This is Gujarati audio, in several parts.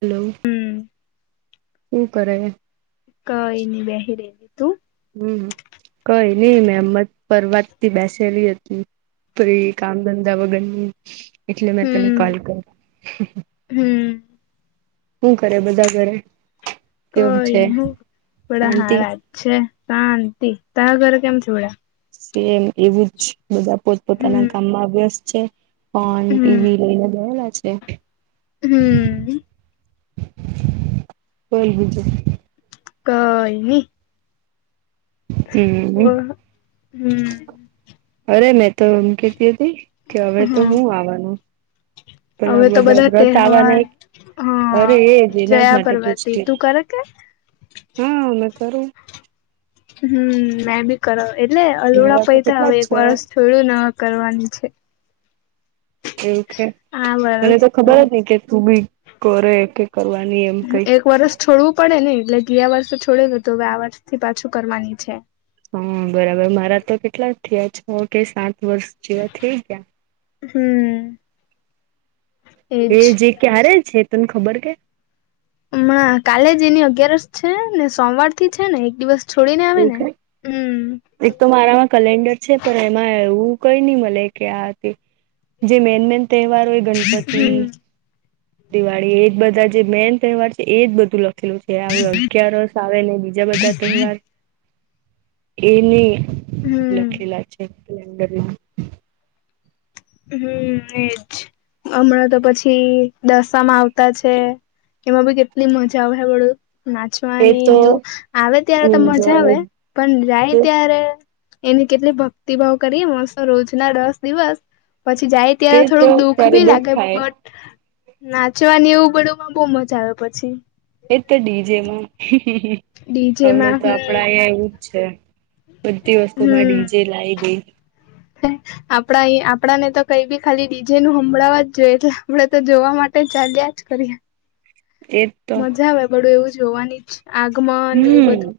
હલ્લો હમ શું કરે હે? ક એની બહેરેલી તું હમ્મ કઈ નહું મેંમત પરવાત થી બેસેલી હતી. પી કામ ધંધા વગરની એટલે મેં તને હમ કોલ કરી. હમ શું કરે બધા ઘરે. કેમ કઈ છે નઈ હું બડા શાંતિ. હારા જ છે શાંતિ તારા ઘરે કેમ છે બધા. સી એમ એવું જ બધા પોતપોતાના હમ કામમાં અ વેસ્ટ છે. ફોન ટીવી લઈને ગયેલા છે. હમ્મ. બોલ બીજું. કઈ ની હમ ઓ હમ્મ. અરે મેં તો એમ કેતી હતી કે હવે તો હા હું આવવાનું પેલા હવે તો બધા વ્રત આવાના તહેવાર હિ હા અરે એજ એના જ જયા માટે પર્વતી પૂછતી તું કરે કે હા મે કરું. હમ્મ મેં બી કરાવ એટલે અલડા મારા તો પૈસા આવે કેટલા હવે જ એક છે વરસ થોડું નવા કરવાની છે. એવું છે આ મને તો ખબર વરસથી જ હી કે તું બી કરે કે કરવાની એમ કઈ એક વર્ષ છોડવું પડે નને એટલે ગયા વર્ષ છોડેલ તો હવે આ વર્ષ થી પાછું કરવાની છે. હા બરાબર મારા તો કેટલા થયા છ કે સાત વર્ષ જેવા થેય ગયા હમ્મ. એ જે ક્યારે છે, તને ખબર કે અમણાં કાલે જ એની અગિયારસ છે, ને સોમવાર થી છે, ને એક દિવસ છોડીને એવું આવેને કે હમ્મ એક તો મારામાં કેલેન્ડર છે, પણ એમાં એવું કઈ ની મલે કે આ તે જે મેન મેન તહેવાર હોય ગણપતિ હમ દિવાળી એજ બધા જે મેન તહેવાર છે, એજ બધું લખેલું છે. આવે અગિયારસ આવે ને બીજા બધા તહેવાર એની હમ. લખેલા છે, કલેનદરમા હમ એજ હમણાં તો પછી દશામાં આ તા છે, એમાં બી કેટલી મજા આવહે વડુ ના એ ચવાની ને એવું તો આવે ત્યારે તો મજા એન્જોય આવે પણ જાય તે ત્યારે એની કેટલી ભક્તિભાવ કરીએ [unintelligible] રોજ ના દસ દિવસ પછી જાય ત્યારે તો થોડુંક દુઃખ ત્યારે ભી લાગે થાય બટ નાચવાની એવું બડુમાં બો મજા આવે પછી એક તો ડીજેમાં હવેડે ડીજેમાં તો હમ આપડા અહીયા એવું જ છે. બધી વસ્તુમાં હમ ડીજે લાય દે [inaudible] આપણા આપણા ને તો કઈ બી ખાલી ડીજે નું હમભળાવા જ જોઈએ એટલે આપડે તો જોવા માટે ચાલ્યા કરીએ એજ તો મજા આવે બડું એવું જોવાની જ આગમન એવું હમ બધું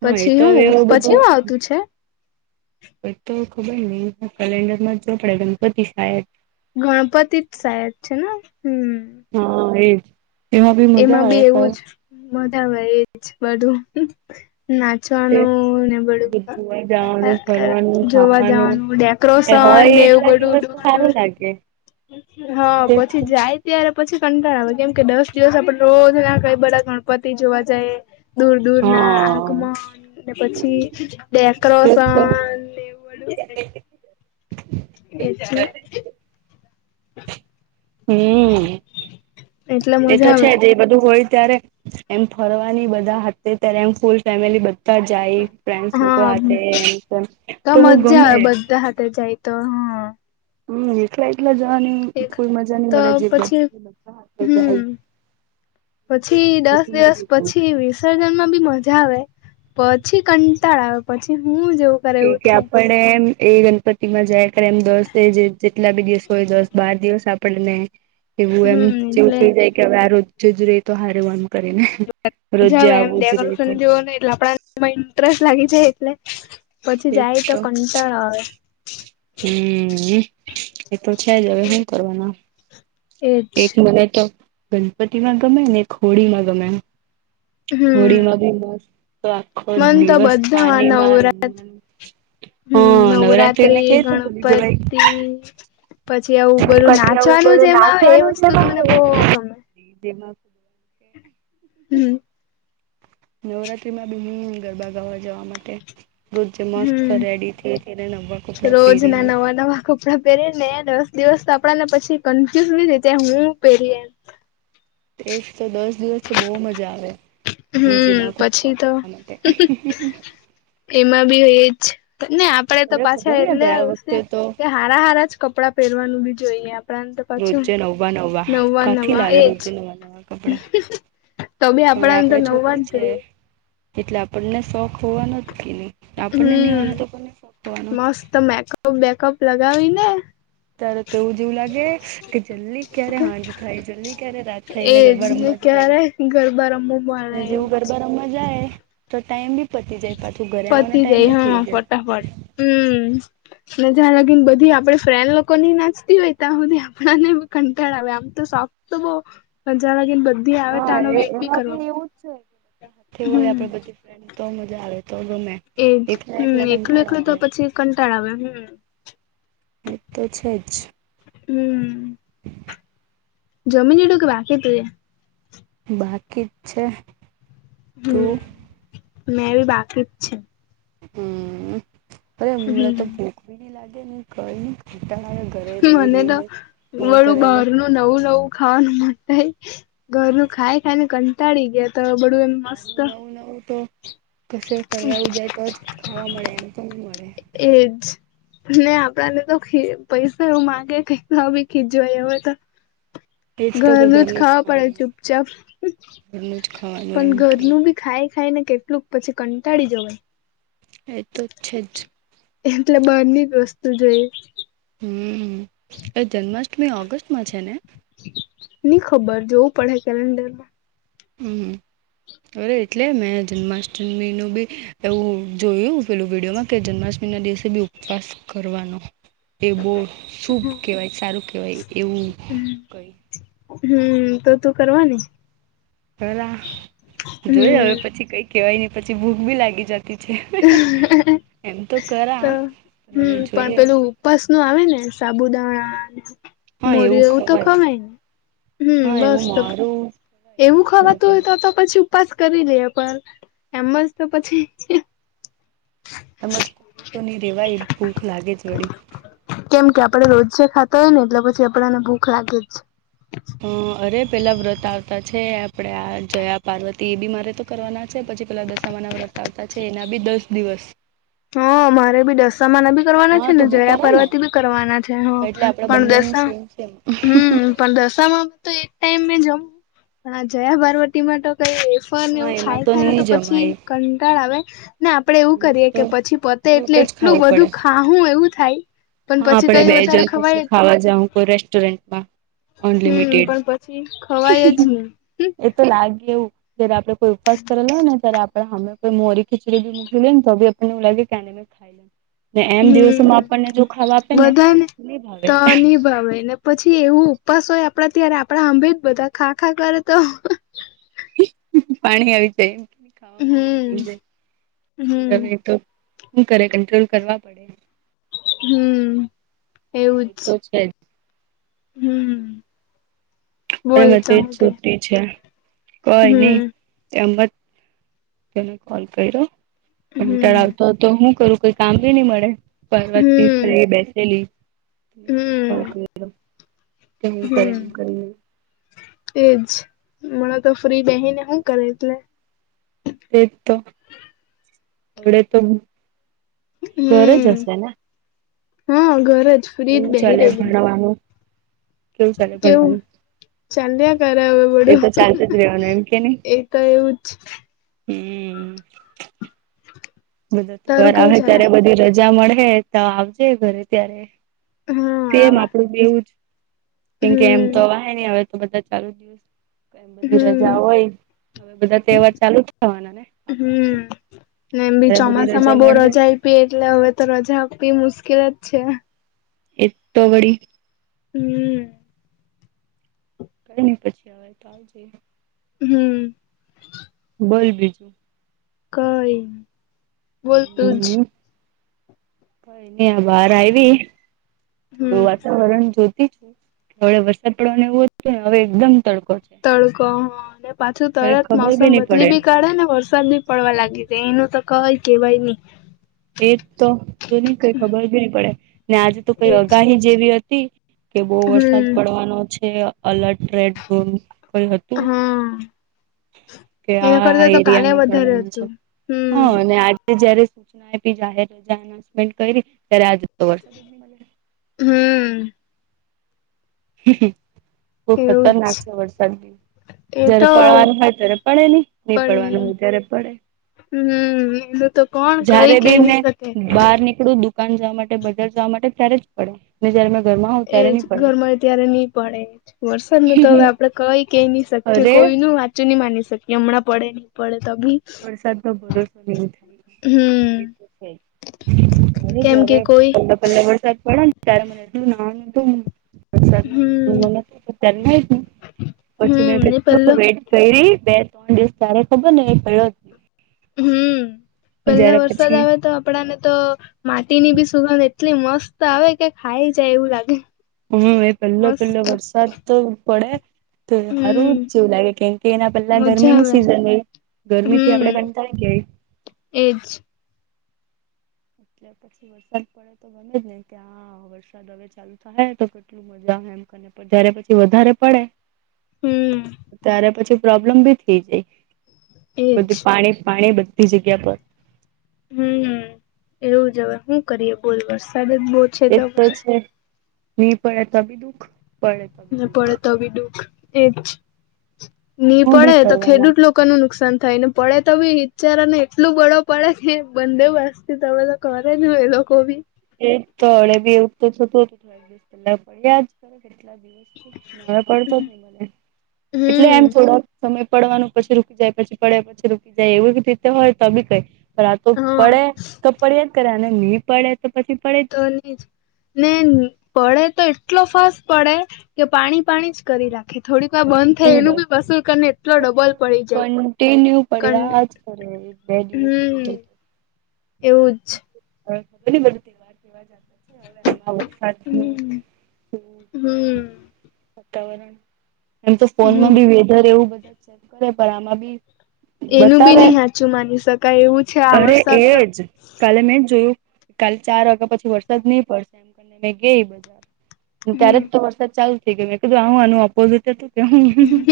હા એ પછી તો હું હવે એવું પછી હુ આવતું છે? એક તો ખબર નહી કેલેન્ડરમાં જ જોવા પડે ગનપતી શાયદ ગણપતિ જ સાયદ છે, ને હમ હા એજ એમાં બી મજા આવે [unintelligible] મોટા ભાઈ એજ બધું ના તે ચવાનુ ને બધુ બધું જવાનું ફરવાનું જોવા ખાવાનું જવાનું ડે ક્રોશન હોય એટલા દિવસ તો સારું લાગે નેવુંબધું [unintelligible] હ પછી જાય ત્યારે પછી કંટાળ આવે કેમ કે દસ દિવસ આપ રોજ કઈ બધા ગણ પતિ જોવા જાયે દૂર દૂર ના હા આગમન ને પછી ડેક્રોસન ને એવુ બધું એજ ને હમ એટલે એતો મજા છે, આવે જ એ બધું હોય ત્યારે એમ ફરવાની બધા હાથે ત્યારે એમ ફૂલ ફેમિલી બધા જાય ફ્રેન્ડસ લોકો હા હાથે એમ તેમ તો તોહુ મજા ગમે [unintelligible] જાય તો હ હમ એટલા એકલા જવાની એક કોઈ મજા ની તો મળે જે બ પછી જે બધા હાથે જાય હમ પછી દસ દિવસ પછી વી સજનમાં જાવ આવે પછી કંટાળ આવે પછી હું જેવુ કેય કે આપડે એમ એ ગણપતિમાં જાય [unintelligible] કેટલા બી દિવસ હોય દસ બાર દિવસ આપણને એવું એમ હમ જેવું એટલે થે જાય કે અવે આ રોજ જ રેય તો હારવાનું મજા આવે એમ ડેકોરેશન તો જોવોનુ એટલે આપડા માં ઇન્ટરેસ્ટ લાગી જાય એટલે પછી જાય તો કંટાળ આવે હમ એતો છે, જ અવે હુ કરવાના એજ એક મને તો ગણપતિમાં ગમે ને એક હોળીમાં ગમે હમ હોળીમાં બી મસ્ત તો આખો મન તો દિવસ બધામાં પાણીમાં નવરા રમવાનુ હ હમ નવરાત્રીને કે નવરાત્રી તે ભૂલી જવાઈ ગણપતિ પછી આવું બધું પછી આવું નાચવાનું બધું જેમાં આવે એ નાચવાનું જ વસ્તુ તો મને બહુ ગમે [unintelligible] એ જેમાં. હમ. નવરાત્રીમાં બી ગરબા ગાવા જવા માટે. રોજે મસ્ત હમ રેડી થઈ હતીને નવા કપડાં પહેરીને. આપણે પહેરીને દસ દિવસ તો આપ ને પછી કન્ફ્યુઝ રેતે શુ પહેરી. એજ તો દસ દિવસ તો બહુ મજા આવે. હમ ડીજેમાં કુદકા પછી તો. મારવા માટે એમાં બીજ ને આપડે તો અરે ખબર પાછા ને એટલે ગયા આવશે. વખતે તો હારા હારા જ કપડાં પહેરવાનું બી જોઈએ આપ. ઉપરાંત પાછું રોજે નવા નવા કાંથી નવા લાવે એજ. રોજે નવા નવા કપડાં તો બી હવે આપડા અંદર આપણે નવ વા જ છોકરી છે જોયું. એટલે આપણને શોખ હોવાનો જ કે નહી આપણને નવાનો તો પણ ન શોખ હોવાનો. તો મેકઅપ બેકઅપ લગાવી ને. ત્યારે તેવું જેવું લાગે કે જલ્દી ક્યારે હાંજ થાય જલ્દી ક્યારે રાત થાય એજ ગરબા ને રમવા જાય. ક્યારે ગરબા. રમવું હ મળે જેવું એવું ગરબા રમવા જાય. તો ટાઈમ બી પતી જાય પાછું ઘરે આવવાનો ટાઈમ બી થઈ જાય. કવાડ. હમ. મજા લાગી ને બધી આપડે ફ્રેન્ડ લોકો ની નાચતી હોય તો આ બધી આપને કંટાળ આવે આમ તો શોખ. તો બો પંજાર ગીન બંધ. હા એવું જ છે પડે હોય આપ હમ બધ ફ તો મજા આવે તો ગમે. એજ એકલા એકલા હમ એકલું કંટાળો એકલું તો આવે પછી કંટાળ આવે હમ. એ તો છે જ. હમ. [inaudible] જમીન હડું ભ બાકેતે. બાકી જ છે હમ તું. મેં બી બાકી જ છે. હમ અરે હળ તો હમ ભૂખ ભી ન લાગે ને. ઘર ની ઘટા ઘરે રહી મને રહી ને તો હું કર. બધું બહારનું નવું નવું ખાવાનું મ ઘર ન ખાઈ ખાઈ ને કંટાળી ગયા. તો બધું એમ બાર મસ્ત નનું નવું નવું તો. કશે ફરવા જાય તો, જ ખાવા મળે, એમ તો ન મળે. એ જ. અને આપડા ને તો પૈસા એવું માંગે કઈ ભી ખીજવાય હવે તો. એજ તો કે ઘરનું જ ખાવા પડે ખાવાનું ચુપચાપ ઘરનું જ ખાવાનું પણ એમ કે ઘરનું બી. ખાઈ ખાઈ ને કેટલુંક પછી કંટાળી જવાય. એ તો છે જ. એટલે બની જ વસ્તુ જોઈ. હમ એ જન્માષ્ટમી ઓગસ્ટમાં છે ને. નઈ ખબર જોવું પડે કેલેન્ડર માં. હમ હ. બ એટલે મેં જન્માષ્ટમીનું બી એવું જોયું પેલું વિડીયોમાં. કે જન્માષ્ટમી ના દિવસે બી ઉપવાસ કરવાનો. એ બહુ શુભ કહેવાય સારું કહેવાય એવું કહી. હમ તો તું કરવાની. પેલા જોય હવે હમ પછી કઈ કેવાય નહી પછી ભૂખ ભી લાગી જ. છે એમ. તો હવે હમ પણ જોઈએ પેલું ઉપસ નું આવે ને સાબુદાણા મરીયુ એવું તો ખવાય ને હમ હા બસ એવું તો મારું એવું ખાવાતું હોય તો તો પછી ઉપાસ કરી લેએ પર એમજ તો પછી એમજ તો ની રહેવા એ ભૂખ લાગે જ થોળી કેમ કે આપડે રોજે ખાતા હોય ને એટલે પછી આપણને ભૂખ લાગે જ અ અરે પેલા વ્રત આવતા છે આપડે આ જયા પાર્વતી એ બી મારે તો કરવાના છે પછી પેલા દશમા ના વ્રત આવતા છે એના બી દસ દિવસ હા મારે બી દસામા ના બી કરવાના છે, હા ને તું જયા પર્વતી બી કરવાના છે હ આપડે પણ બંને ન દશા સેમ સેમ. હમ પણ દસામાં તો એક ટાઈમ મે જમુ પણ આ જયા પારવતીમાં તો કઈ ની. વેફરને હા એવું એમાં ખાય કાઢે ને નહી તો પછી જમાય કંટાળ આવે ને આપડે એવું એમાં કરીએે તો કે પછી પતે ફ્રૂટ એટલે જ એટલું ખાવું પડે બધું ખાહુ એવું થાય. પણ હા પછી આપડે કઈ બે વધારે જણ કશે ખવાય જ ખાવા જાહુ કોઈ રેસ્ટોરન્ટમાં. હમ અનલિમિટેડ પણ પછી ખવાય જ નહી એતો લાગે એવું જયારે આપડે કોઈ ઉપવાસ કરેલો હોય ને ત્યારે પણ હમે કોઈ મોરી ખિચડી ભી મુકેલીને તો બી આપડને એવું લાગે કે આને શું ખાઈ ને એમ દિવસોમાં હમ આપણને જો ખાવા આપે ને તો ની ભાવે ની આવે ને પછી એવું ઉપવાસ હોય આપડા ત્યારે આપડા સાભે બધા ખા ખા કરે તો પાણી આવી હમ જાય. હમ હુ કરે કંટ્રોલ કરવા પડે હમ એ એવુંજ. તો છે જ હમ. અ જ બોલતો સુતી છે કોઈ નઈ હમ એમજ ને કોલ કર્યો કટળો હમ આવતો હતો હું કરું કોઈ કામ બી નહી મળે. પર્વ હમ થી બેસેલી. હમ કેમ કરે? હમ એમ કરીએ. એજ મણા તો ફ્રી રહી ને, શું કરે એટલે? તે તો એડ તો ગરજ હમ હશેને. હા, ઘરે જ. ફ્રી જ કેવું બેહી ચાલે, રહેલી મે ભણવાનું કેવું ચાલે, કેવું ભણવાનું? ચાલ્યા કરે, હવે એ બડું તો ચાલતું જ રેવાનું એમ કે નહી એ તો એવું જ. હમ. હમ. બધો તહેવાર તારું કેવું આવે ચાલે ત્યારે બધી રજા મળે, તો આવજે ઘરે, ત્યારે હા તેમ આવા આપડું એવું જ, કેમકે એમ હમ તો આવા હે, નહી આવે. તો બધા ચાલુ જ દ બધી હમ રજા હોય, હ બધા તહેવાર ચાલુ જ થવાના ને. આપડા હમ, એમી ત્યારે બધી ચોમાસા માં બહુ મળે રજા એ પી એટલે હવે તો રજા આપવી મુશ્કેલ જ છે. એ તો ગડી. હમ. [unintelligible] હમ. બોલ બી. કઈ બોલતું જ. બાર આવી થોડું હમ વાતાવરણ જોતી. હ, વે વરસાદ પડવાનું એવું ને, હવે એકદમ તડકો. છે તડકો. હા, અને પાછું કઈ તરત ખબર બી મોસમ નહી પડે બદલી બી કાઢે ને, વર પડવા લાગી છે, એનું તો કય કેવાઈ ની એ તો જો નઈ કઈ ખબરી પડે ને, આજે તો કઈ એજ અગાહી જેવી હતી. કે બહ વરસાદ હમ પડવાનો છે અલર્ટ રેડ ઝોન ક હા કે એના આ કરતા તો કાલે એરિયામાં વધારે પડવાના છે હતું હા હમ. અને જયારે સૂચના [inaudible] હમ. બહ એવું જ ખતરનાક છે વરસાદની એ જયારે તો પડવાનું હોય ત્યારે પડે નહી નહીં પડવાનું પણ હોય ત્યારે પડે. હમ એલું તો કોણ કઈ જયારે બી કઈ ની મેં શકે. બહાર નીકળું દુકાન જવા માટે બજાર જવા માટે ત્યારે જ પડે ને જયારે મેં ઘરમાં હોઉં ત્યારે એજ ની પડે. ઘરમાં ત્યારે ની પડે જ વરસાદનું તો હવે આપડે કઈ કે ની શકીએ પડે અરે કોઈનું વાત સાચું ની માની શકીએ હમણાં પડે ની પડે તો બી વરસાદ નો ભરોસો ની થાય. હમ એતો છે, [unintelligible] અરે કેમ કે જ્યારે કોઈ પેલો પેલો વરસાદ પડ્યોન ત્યારે મને એટલું નાવાનું હતું. વરસાદમાં નાવનું હમ મન હતું [unintelligible] પછી મેં હમ ને કેટલો પેલો વેટ કૈરી બે ત્રણ દિવસ ત્યારે ખબર ને પૈડા હમ, પેલા જયારે વરસાદ પછી આવે તો આપડા ને તો માટી ની બી સુગંધ એટલી મસ્ત આવે કે ખાઈ જાય એવું લાગે. હમ, એ પેલો પેલો મસ્ત વરસાદ તો પડે તો હારુ હમ જ જેવું લાગે કેમ કે એના પેલા મજા ગરમીની આવે સિઝન હોઇ. ગરમીથી હમ આપડે કંટાળી ગયાઈ. એજ. એટલે પછી વરસાદ પડે તો બને જ ને કે આવે વરસાદ હવે ચાલુ થાહે તો કેટલું મજા આવે એમ કરે જારે પછી વધારે પડે હમ ત્યારે પછી પ્રોબ્લેમ બી થઈ જઈ. એજ બધી પાણી પાણી બધી જગ્યા પર. હમ એવું જ હવે હું કરીએ બોલ વરસાદ જ બો એજ તો છે ની પડે તો બી દુઃખ પડે તો બી ને દુઃખ પડે તો બી દુઃખ એજ, ની હું પડે બી તો કરવાના ખેડૂત લો કો નું નુકસાન થાય ને પડે તો બી બિચારાને એટલું બળો પડે કે બંને બાજથી તમે તો કરે હું એ લોકો બી. એજ તો હમણે બી એવું તો થતું હતું થોડાક દિવસ પેલા પડ્યા જ કેટલા દિવસથી ને હવે પડતો જ નહીં મળે એટલે એમ હમ થોડાક સમય પડવાનું પછી રૂકી જાય પછી પડ્યા પછી રૂકી જાય એવી રીતે હોય તો બી કઈ પણ આ તો હા પડે તો પડયાજ કરે અને ની પડે તો પછી પડે જ તો ની જ, ને પડે તો એટલો ફાસ્ટ પડે કે પાણી પાણી જ કરી રાખે થોડીક વાર બંધ થાય નહી એનું બધી બી વસુલ કરીને એટલો ડબલ પડી જાય. તે ન્યુ પડે કં આજ કરે બે દિવસ હમ સુધી તો. એવું જ. હવે ખબર ની બધું તહેવાર કેવાર [unintelligible] છે હવે આજનું હમ શું છે હમ વાતાવરણ એમ તો ફોનમાં હમ બી વેધર એવું બધા ચેક કરે પણ આમાં બી એનું બી ની બતાવે હાચું માની શકાય એવું છે આ અરે એ વરસાદ તો કાલે મેં જોયું કાલ ચાર વાગ્યા પછી વરસાદ નઈ પડશે એમ કરીને મે ગેઇ બજાર અન હમ ત્યારેજ તો વરસાદ ચાલુ થઇ ગયો મેં કીધું આ હું આનું ઓપોઝિટ હતું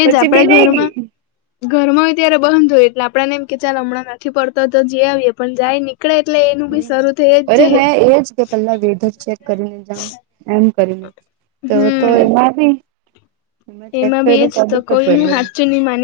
એજ પછી આપડા બીનઈગી. ઘરમાં ઘરમાં હોય ત્યારે બંધ હોય એટલે આપડાને એમ કે ચાલ હમણાં નથી પડતો તો જીઆવીએ પણ જાય ને હમ, અરે મે એજ કે પેલા વેધર ચેક કરીને જામ એમ કરીને. તો તો હમ એમાં બી, મેં ચેક એમાં કર્યું એજ તો બી ખૂબ કોઈનું પૈડ્યો. હાચું ની માની